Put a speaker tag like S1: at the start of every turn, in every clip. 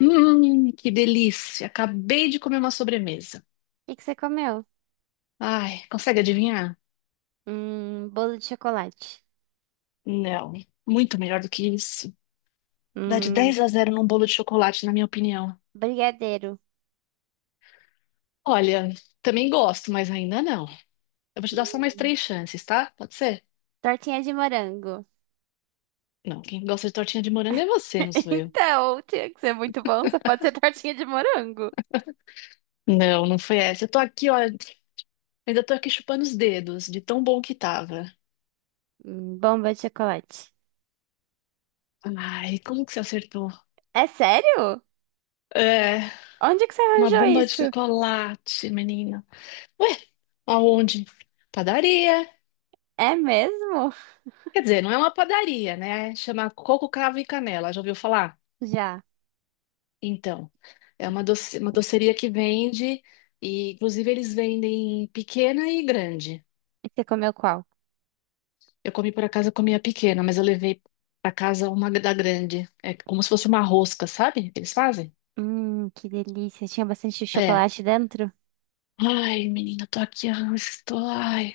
S1: Que delícia! Acabei de comer uma sobremesa.
S2: O que que você comeu?
S1: Ai, consegue adivinhar?
S2: Bolo de chocolate.
S1: Não, muito melhor do que isso. Dá de
S2: Hum,
S1: 10 a 0 num bolo de chocolate, na minha opinião.
S2: brigadeiro.
S1: Olha, também gosto, mas ainda não. Eu vou te dar só mais
S2: Hum,
S1: três chances, tá? Pode ser?
S2: tortinha de morango.
S1: Não, quem gosta de tortinha de morango é você, não sou eu.
S2: Então, tinha que ser muito bom, só pode ser tortinha de morango.
S1: Não, não foi essa. Eu tô aqui, olha, ainda tô aqui chupando os dedos de tão bom que tava.
S2: Bomba de chocolate.
S1: Ai, como que você acertou?
S2: É sério?
S1: É,
S2: Onde que você
S1: uma
S2: arranjou
S1: bomba de
S2: isso?
S1: chocolate, menina. Ué, aonde? Padaria.
S2: É mesmo?
S1: Quer dizer, não é uma padaria, né? Chama Coco, Cravo e Canela. Já ouviu falar?
S2: Já.
S1: Então, é uma doce, uma doceria que vende e, inclusive, eles vendem pequena e grande.
S2: E você comeu qual?
S1: Eu comi por acaso, eu comi a pequena, mas eu levei pra casa uma da grande. É como se fosse uma rosca, sabe? Que eles fazem?
S2: Que delícia. Tinha bastante
S1: É.
S2: chocolate dentro?
S1: Ai, menina, tô aqui, ah, estou. Ai.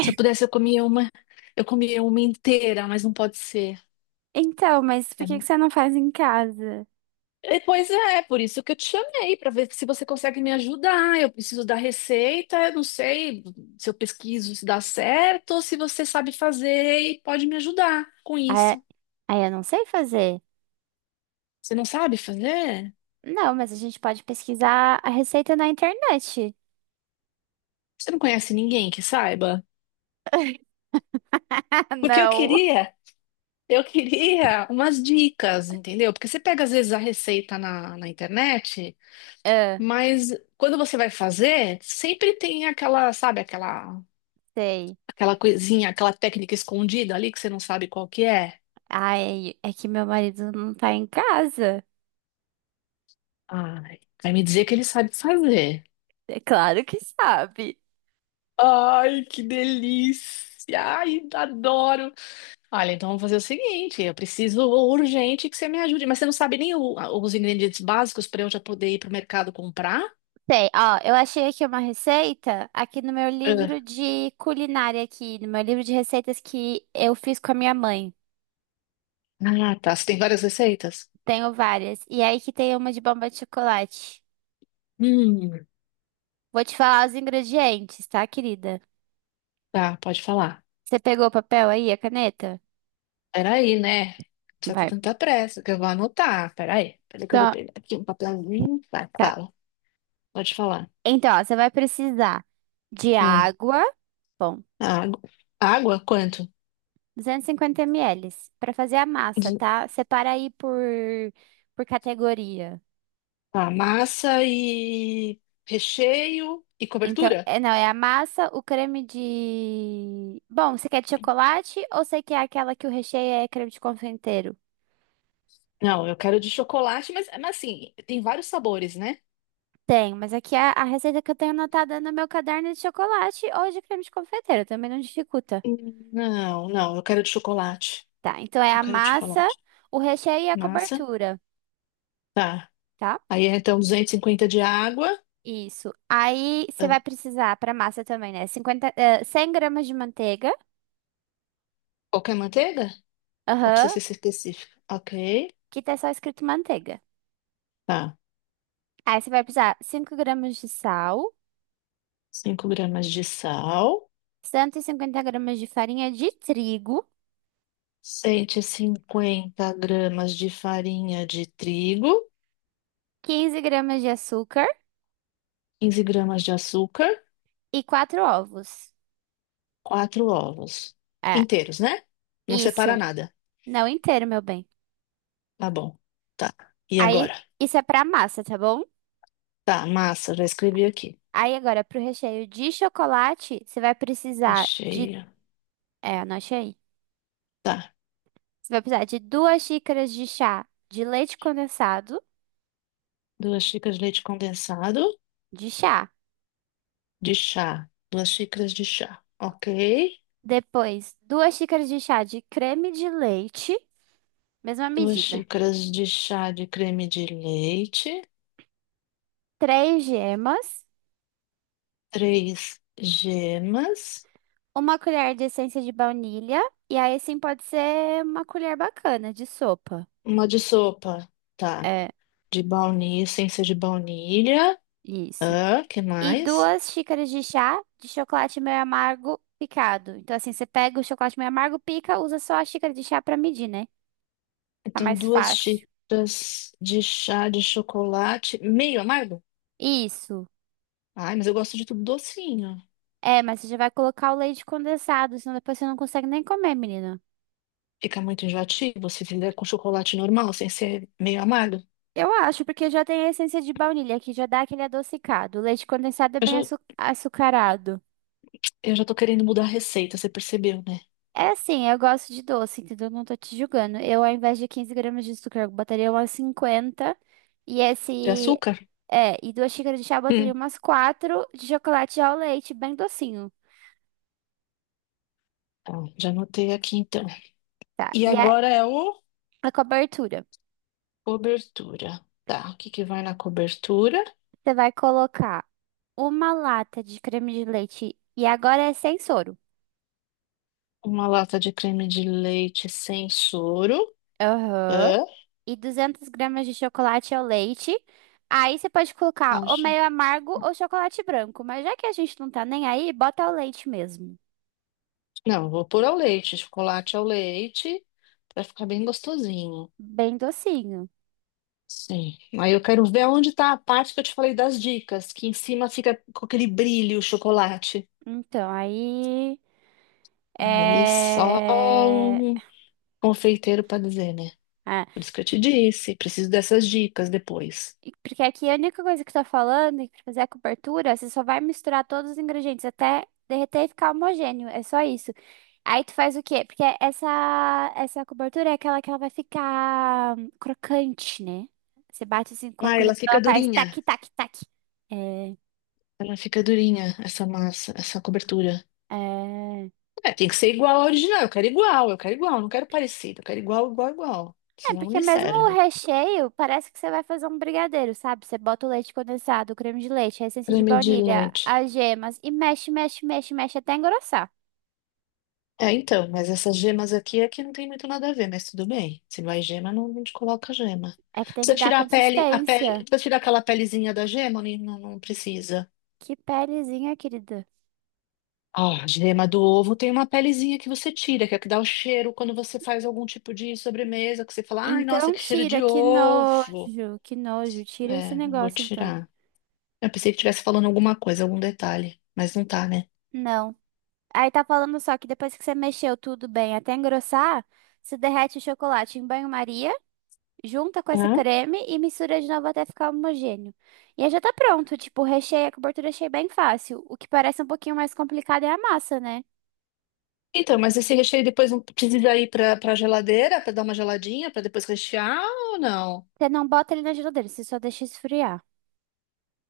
S1: Se eu pudesse, eu comia uma. Eu comia uma inteira, mas não pode ser.
S2: Então, mas por
S1: É
S2: que que você não faz em casa?
S1: Pois é, por isso que eu te chamei, para ver se você consegue me ajudar. Eu preciso da receita, eu não sei se eu pesquiso se dá certo ou se você sabe fazer e pode me ajudar com
S2: Ah,
S1: isso.
S2: eu não sei fazer.
S1: Você não sabe fazer?
S2: Não, mas a gente pode pesquisar a receita na internet.
S1: Você não conhece ninguém que saiba? Porque
S2: Não.
S1: eu queria umas dicas, entendeu? Porque você pega às vezes a receita na internet,
S2: Ah,
S1: mas quando você vai fazer, sempre tem aquela, sabe, aquela,
S2: sei.
S1: aquela coisinha, aquela técnica escondida ali que você não sabe qual que é.
S2: Ai, é que meu marido não tá em casa.
S1: Ai, vai me dizer que ele sabe fazer.
S2: É claro que sabe.
S1: Ai, que delícia! Ai, adoro! Olha, então vamos fazer o seguinte: eu preciso urgente que você me ajude, mas você não sabe nem os ingredientes básicos para eu já poder ir para o mercado comprar?
S2: Sei, ó, eu achei aqui uma receita aqui no meu
S1: Ah,
S2: livro de culinária aqui, no meu livro de receitas que eu fiz com a minha mãe.
S1: ah, tá. Você tem várias receitas?
S2: Tenho várias. E é aí que tem uma de bomba de chocolate.
S1: Hum,
S2: Vou te falar os ingredientes, tá, querida?
S1: tá, pode falar.
S2: Você pegou o papel aí, a caneta?
S1: Peraí, né? Não precisa ter
S2: Vai.
S1: tanta pressa, que eu vou anotar. Peraí, peraí que eu vou
S2: Tá.
S1: pegar aqui um papelzinho. Vai,
S2: Tá.
S1: fala. Pode falar.
S2: Então, ó, você vai precisar de
S1: Ah,
S2: água, bom,
S1: água. Água? Quanto?
S2: 250 mililitros para fazer a massa, tá? Separa aí por categoria.
S1: Tá, massa e recheio e
S2: Então,
S1: cobertura?
S2: é, não, é a massa, o creme de... Bom, você quer de chocolate ou você quer aquela que o recheio é creme de confeiteiro?
S1: Não, eu quero de chocolate, mas assim, tem vários sabores, né?
S2: Tem, mas aqui a receita que eu tenho anotada no meu caderno é de chocolate ou de creme de confeiteiro, também não dificulta.
S1: Não, não, eu quero de chocolate.
S2: Tá, então é
S1: Eu
S2: a
S1: quero de
S2: massa,
S1: chocolate.
S2: o recheio e a
S1: Massa.
S2: cobertura.
S1: Tá.
S2: Tá?
S1: Aí é, então 250 de água.
S2: Isso. Aí você
S1: Ah,
S2: vai precisar para massa também, né? 100 gramas de manteiga.
S1: qualquer manteiga? Ou
S2: Aham.
S1: precisa ser específica? Ok.
S2: Que tá só escrito manteiga.
S1: Tá.
S2: Aí você vai precisar 5 gramas de sal,
S1: 5 gramas de sal.
S2: 150 gramas de farinha de trigo,
S1: 150 gramas de farinha de trigo.
S2: 15 gramas de açúcar
S1: 15 gramas de açúcar.
S2: e 4 ovos.
S1: Quatro ovos
S2: É,
S1: inteiros, né? Não separa
S2: isso.
S1: nada.
S2: Não inteiro, meu bem.
S1: Tá bom. Tá. E
S2: Aí
S1: agora?
S2: isso é pra massa, tá bom?
S1: Tá, massa, já escrevi aqui.
S2: Aí agora pro recheio de chocolate, você vai precisar de,
S1: Recheia.
S2: é, anote aí.
S1: Tá.
S2: Você vai precisar de duas xícaras de chá de leite condensado
S1: Duas xícaras de leite condensado
S2: de chá.
S1: de chá. Duas xícaras de chá. Ok.
S2: Depois, duas xícaras de chá de creme de leite, mesma
S1: Duas
S2: medida.
S1: xícaras de chá de creme de leite.
S2: Três gemas,
S1: Três gemas.
S2: uma colher de essência de baunilha, e aí sim pode ser uma colher bacana de sopa.
S1: Uma de sopa. Tá.
S2: É,
S1: De baunilha, sem ser de baunilha.
S2: isso.
S1: Ah, que
S2: E
S1: mais?
S2: duas xícaras de chá de chocolate meio amargo picado. Então, assim, você pega o chocolate meio amargo, pica, usa só a xícara de chá pra medir, né? Tá
S1: Então,
S2: mais
S1: duas
S2: fácil.
S1: xícaras de chá de chocolate, meio amargo?
S2: Isso.
S1: Ai, mas eu gosto de tudo docinho.
S2: É, mas você já vai colocar o leite condensado, senão depois você não consegue nem comer, menina.
S1: Fica muito enjoativo se fizer com chocolate normal, sem ser meio amargo.
S2: Eu acho, porque já tem a essência de baunilha, que já dá aquele adocicado. O leite condensado é
S1: Eu
S2: bem
S1: já,
S2: açucarado.
S1: eu já tô querendo mudar a receita, você percebeu, né?
S2: É assim, eu gosto de doce, entendeu? Não tô te julgando. Eu, ao invés de 15 gramas de açúcar, eu botaria umas 50. E
S1: De
S2: esse.
S1: açúcar?
S2: É, e duas xícaras de chá, eu botaria
S1: Hum.
S2: umas quatro de chocolate ao leite, bem docinho.
S1: Tá, já anotei aqui então.
S2: Tá.
S1: E
S2: E a,
S1: agora é o
S2: a cobertura.
S1: cobertura. Tá, o que que vai na cobertura?
S2: Você vai colocar uma lata de creme de leite. E agora é sem soro.
S1: Uma lata de creme de leite sem soro.
S2: Aham.
S1: Hã?
S2: E 200 gramas de chocolate ao leite. Aí você pode colocar
S1: Ah,
S2: ou meio amargo ou chocolate branco. Mas já que a gente não tá nem aí, bota o leite mesmo.
S1: não, vou pôr ao leite, chocolate ao leite, vai ficar bem gostosinho.
S2: Bem docinho.
S1: Sim. Aí eu quero ver onde tá a parte que eu te falei das dicas, que em cima fica com aquele brilho o chocolate.
S2: Então, aí.
S1: Aí só
S2: É.
S1: um confeiteiro para dizer, né?
S2: Ah,
S1: Por isso que eu te disse, preciso dessas dicas depois.
S2: porque aqui a única coisa que tá falando é que pra fazer a cobertura, você só vai misturar todos os ingredientes até derreter e ficar homogêneo. É só isso. Aí tu faz o quê? Porque essa cobertura é aquela que ela vai ficar crocante, né? Você bate assim com a
S1: Ah,
S2: colher,
S1: ela fica
S2: ela faz
S1: durinha.
S2: tac, tac, tac. É,
S1: Ela fica durinha, essa massa, essa cobertura.
S2: é.
S1: É, tem que ser igual ao original. Eu quero igual, não quero parecido. Eu quero igual, igual, igual.
S2: É,
S1: Senão não
S2: porque
S1: me
S2: mesmo o
S1: serve.
S2: recheio, parece que você vai fazer um brigadeiro, sabe? Você bota o leite condensado, o creme de leite, a essência de
S1: Creme de
S2: baunilha,
S1: leite.
S2: as gemas e mexe, mexe, mexe, mexe até engrossar.
S1: É, então, mas essas gemas aqui é que não tem muito nada a ver, mas tudo bem. Se não é gema, não, não te coloca gema.
S2: É que tem
S1: Precisa
S2: que dar
S1: tirar a pele,
S2: consistência.
S1: precisa tirar aquela pelezinha da gema, ou não, não precisa.
S2: Que pelezinha, querida.
S1: Ah, a gema do ovo tem uma pelezinha que você tira, que é a que dá o cheiro quando você faz algum tipo de sobremesa, que você fala, ai, nossa,
S2: Então
S1: que cheiro de
S2: tira, que
S1: ovo.
S2: nojo, que nojo. Tira esse
S1: É, vou
S2: negócio, então.
S1: tirar. Eu pensei que estivesse falando alguma coisa, algum detalhe, mas não tá, né?
S2: Não. Aí tá falando só que depois que você mexeu tudo bem até engrossar, você derrete o chocolate em banho-maria, junta com esse
S1: Hã?
S2: creme e mistura de novo até ficar homogêneo. E aí já tá pronto, tipo, recheio, a cobertura eu achei bem fácil. O que parece um pouquinho mais complicado é a massa, né?
S1: Então, mas esse recheio depois não precisa ir para geladeira para dar uma geladinha para depois rechear ou não?
S2: Você não bota ele na geladeira, você só deixa esfriar.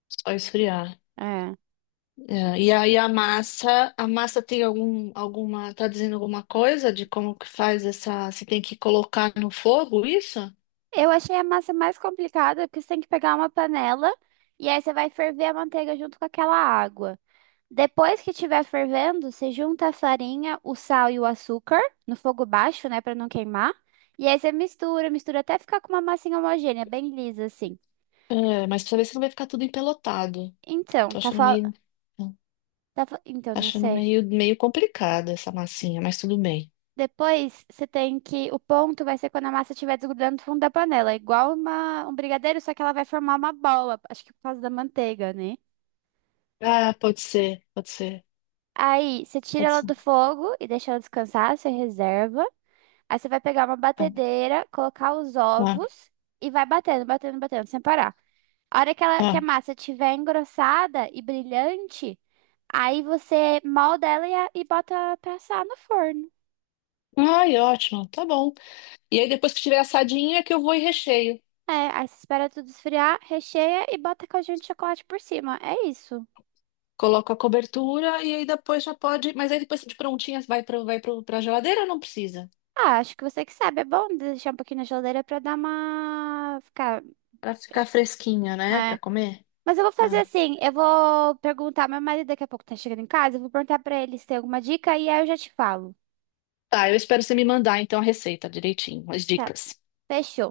S1: Só esfriar.
S2: É.
S1: É, e aí a massa tem algum, alguma, tá dizendo alguma coisa de como que faz essa, você tem que colocar no fogo isso?
S2: Eu achei a massa mais complicada porque você tem que pegar uma panela e aí você vai ferver a manteiga junto com aquela água. Depois que estiver fervendo, você junta a farinha, o sal e o açúcar no fogo baixo, né, para não queimar. E aí você mistura, mistura até ficar com uma massinha homogênea, bem lisa assim.
S1: É, mas precisa ver se não vai ficar tudo empelotado.
S2: Então,
S1: Tô
S2: tá,
S1: achando meio, tô
S2: então não
S1: achando
S2: sei.
S1: meio, meio complicada essa massinha, mas tudo bem.
S2: Depois você tem que o ponto vai ser quando a massa estiver desgrudando do fundo da panela, igual uma um brigadeiro, só que ela vai formar uma bola, acho que por causa da manteiga, né?
S1: Ah, pode ser, pode ser,
S2: Aí você tira
S1: pode
S2: ela
S1: ser.
S2: do fogo e deixa ela descansar, você reserva. Aí você vai pegar uma
S1: Ah,
S2: batedeira, colocar os
S1: ah,
S2: ovos e vai batendo, batendo, batendo, sem parar. A hora que a
S1: ah.
S2: massa estiver engrossada e brilhante, aí você molda ela e bota pra assar no forno.
S1: Ai, ótimo, tá bom. E aí depois que tiver assadinha é que eu vou e recheio.
S2: É, aí você espera tudo esfriar, recheia e bota caldinho de chocolate por cima. É isso.
S1: Coloco a cobertura e aí depois já pode. Mas aí depois de prontinha vai para geladeira ou não precisa?
S2: Ah, acho que você que sabe. É bom deixar um pouquinho na geladeira pra dar uma... Ficar...
S1: Para ficar fresquinha,
S2: É.
S1: né? Para
S2: É.
S1: comer?
S2: Mas eu vou fazer
S1: Ah.
S2: assim, eu vou perguntar, meu marido daqui a pouco tá chegando em casa, eu vou perguntar pra ele se tem alguma dica e aí eu já te falo.
S1: Tá, eu espero você me mandar então a receita direitinho, as
S2: Tá,
S1: dicas.
S2: fechou.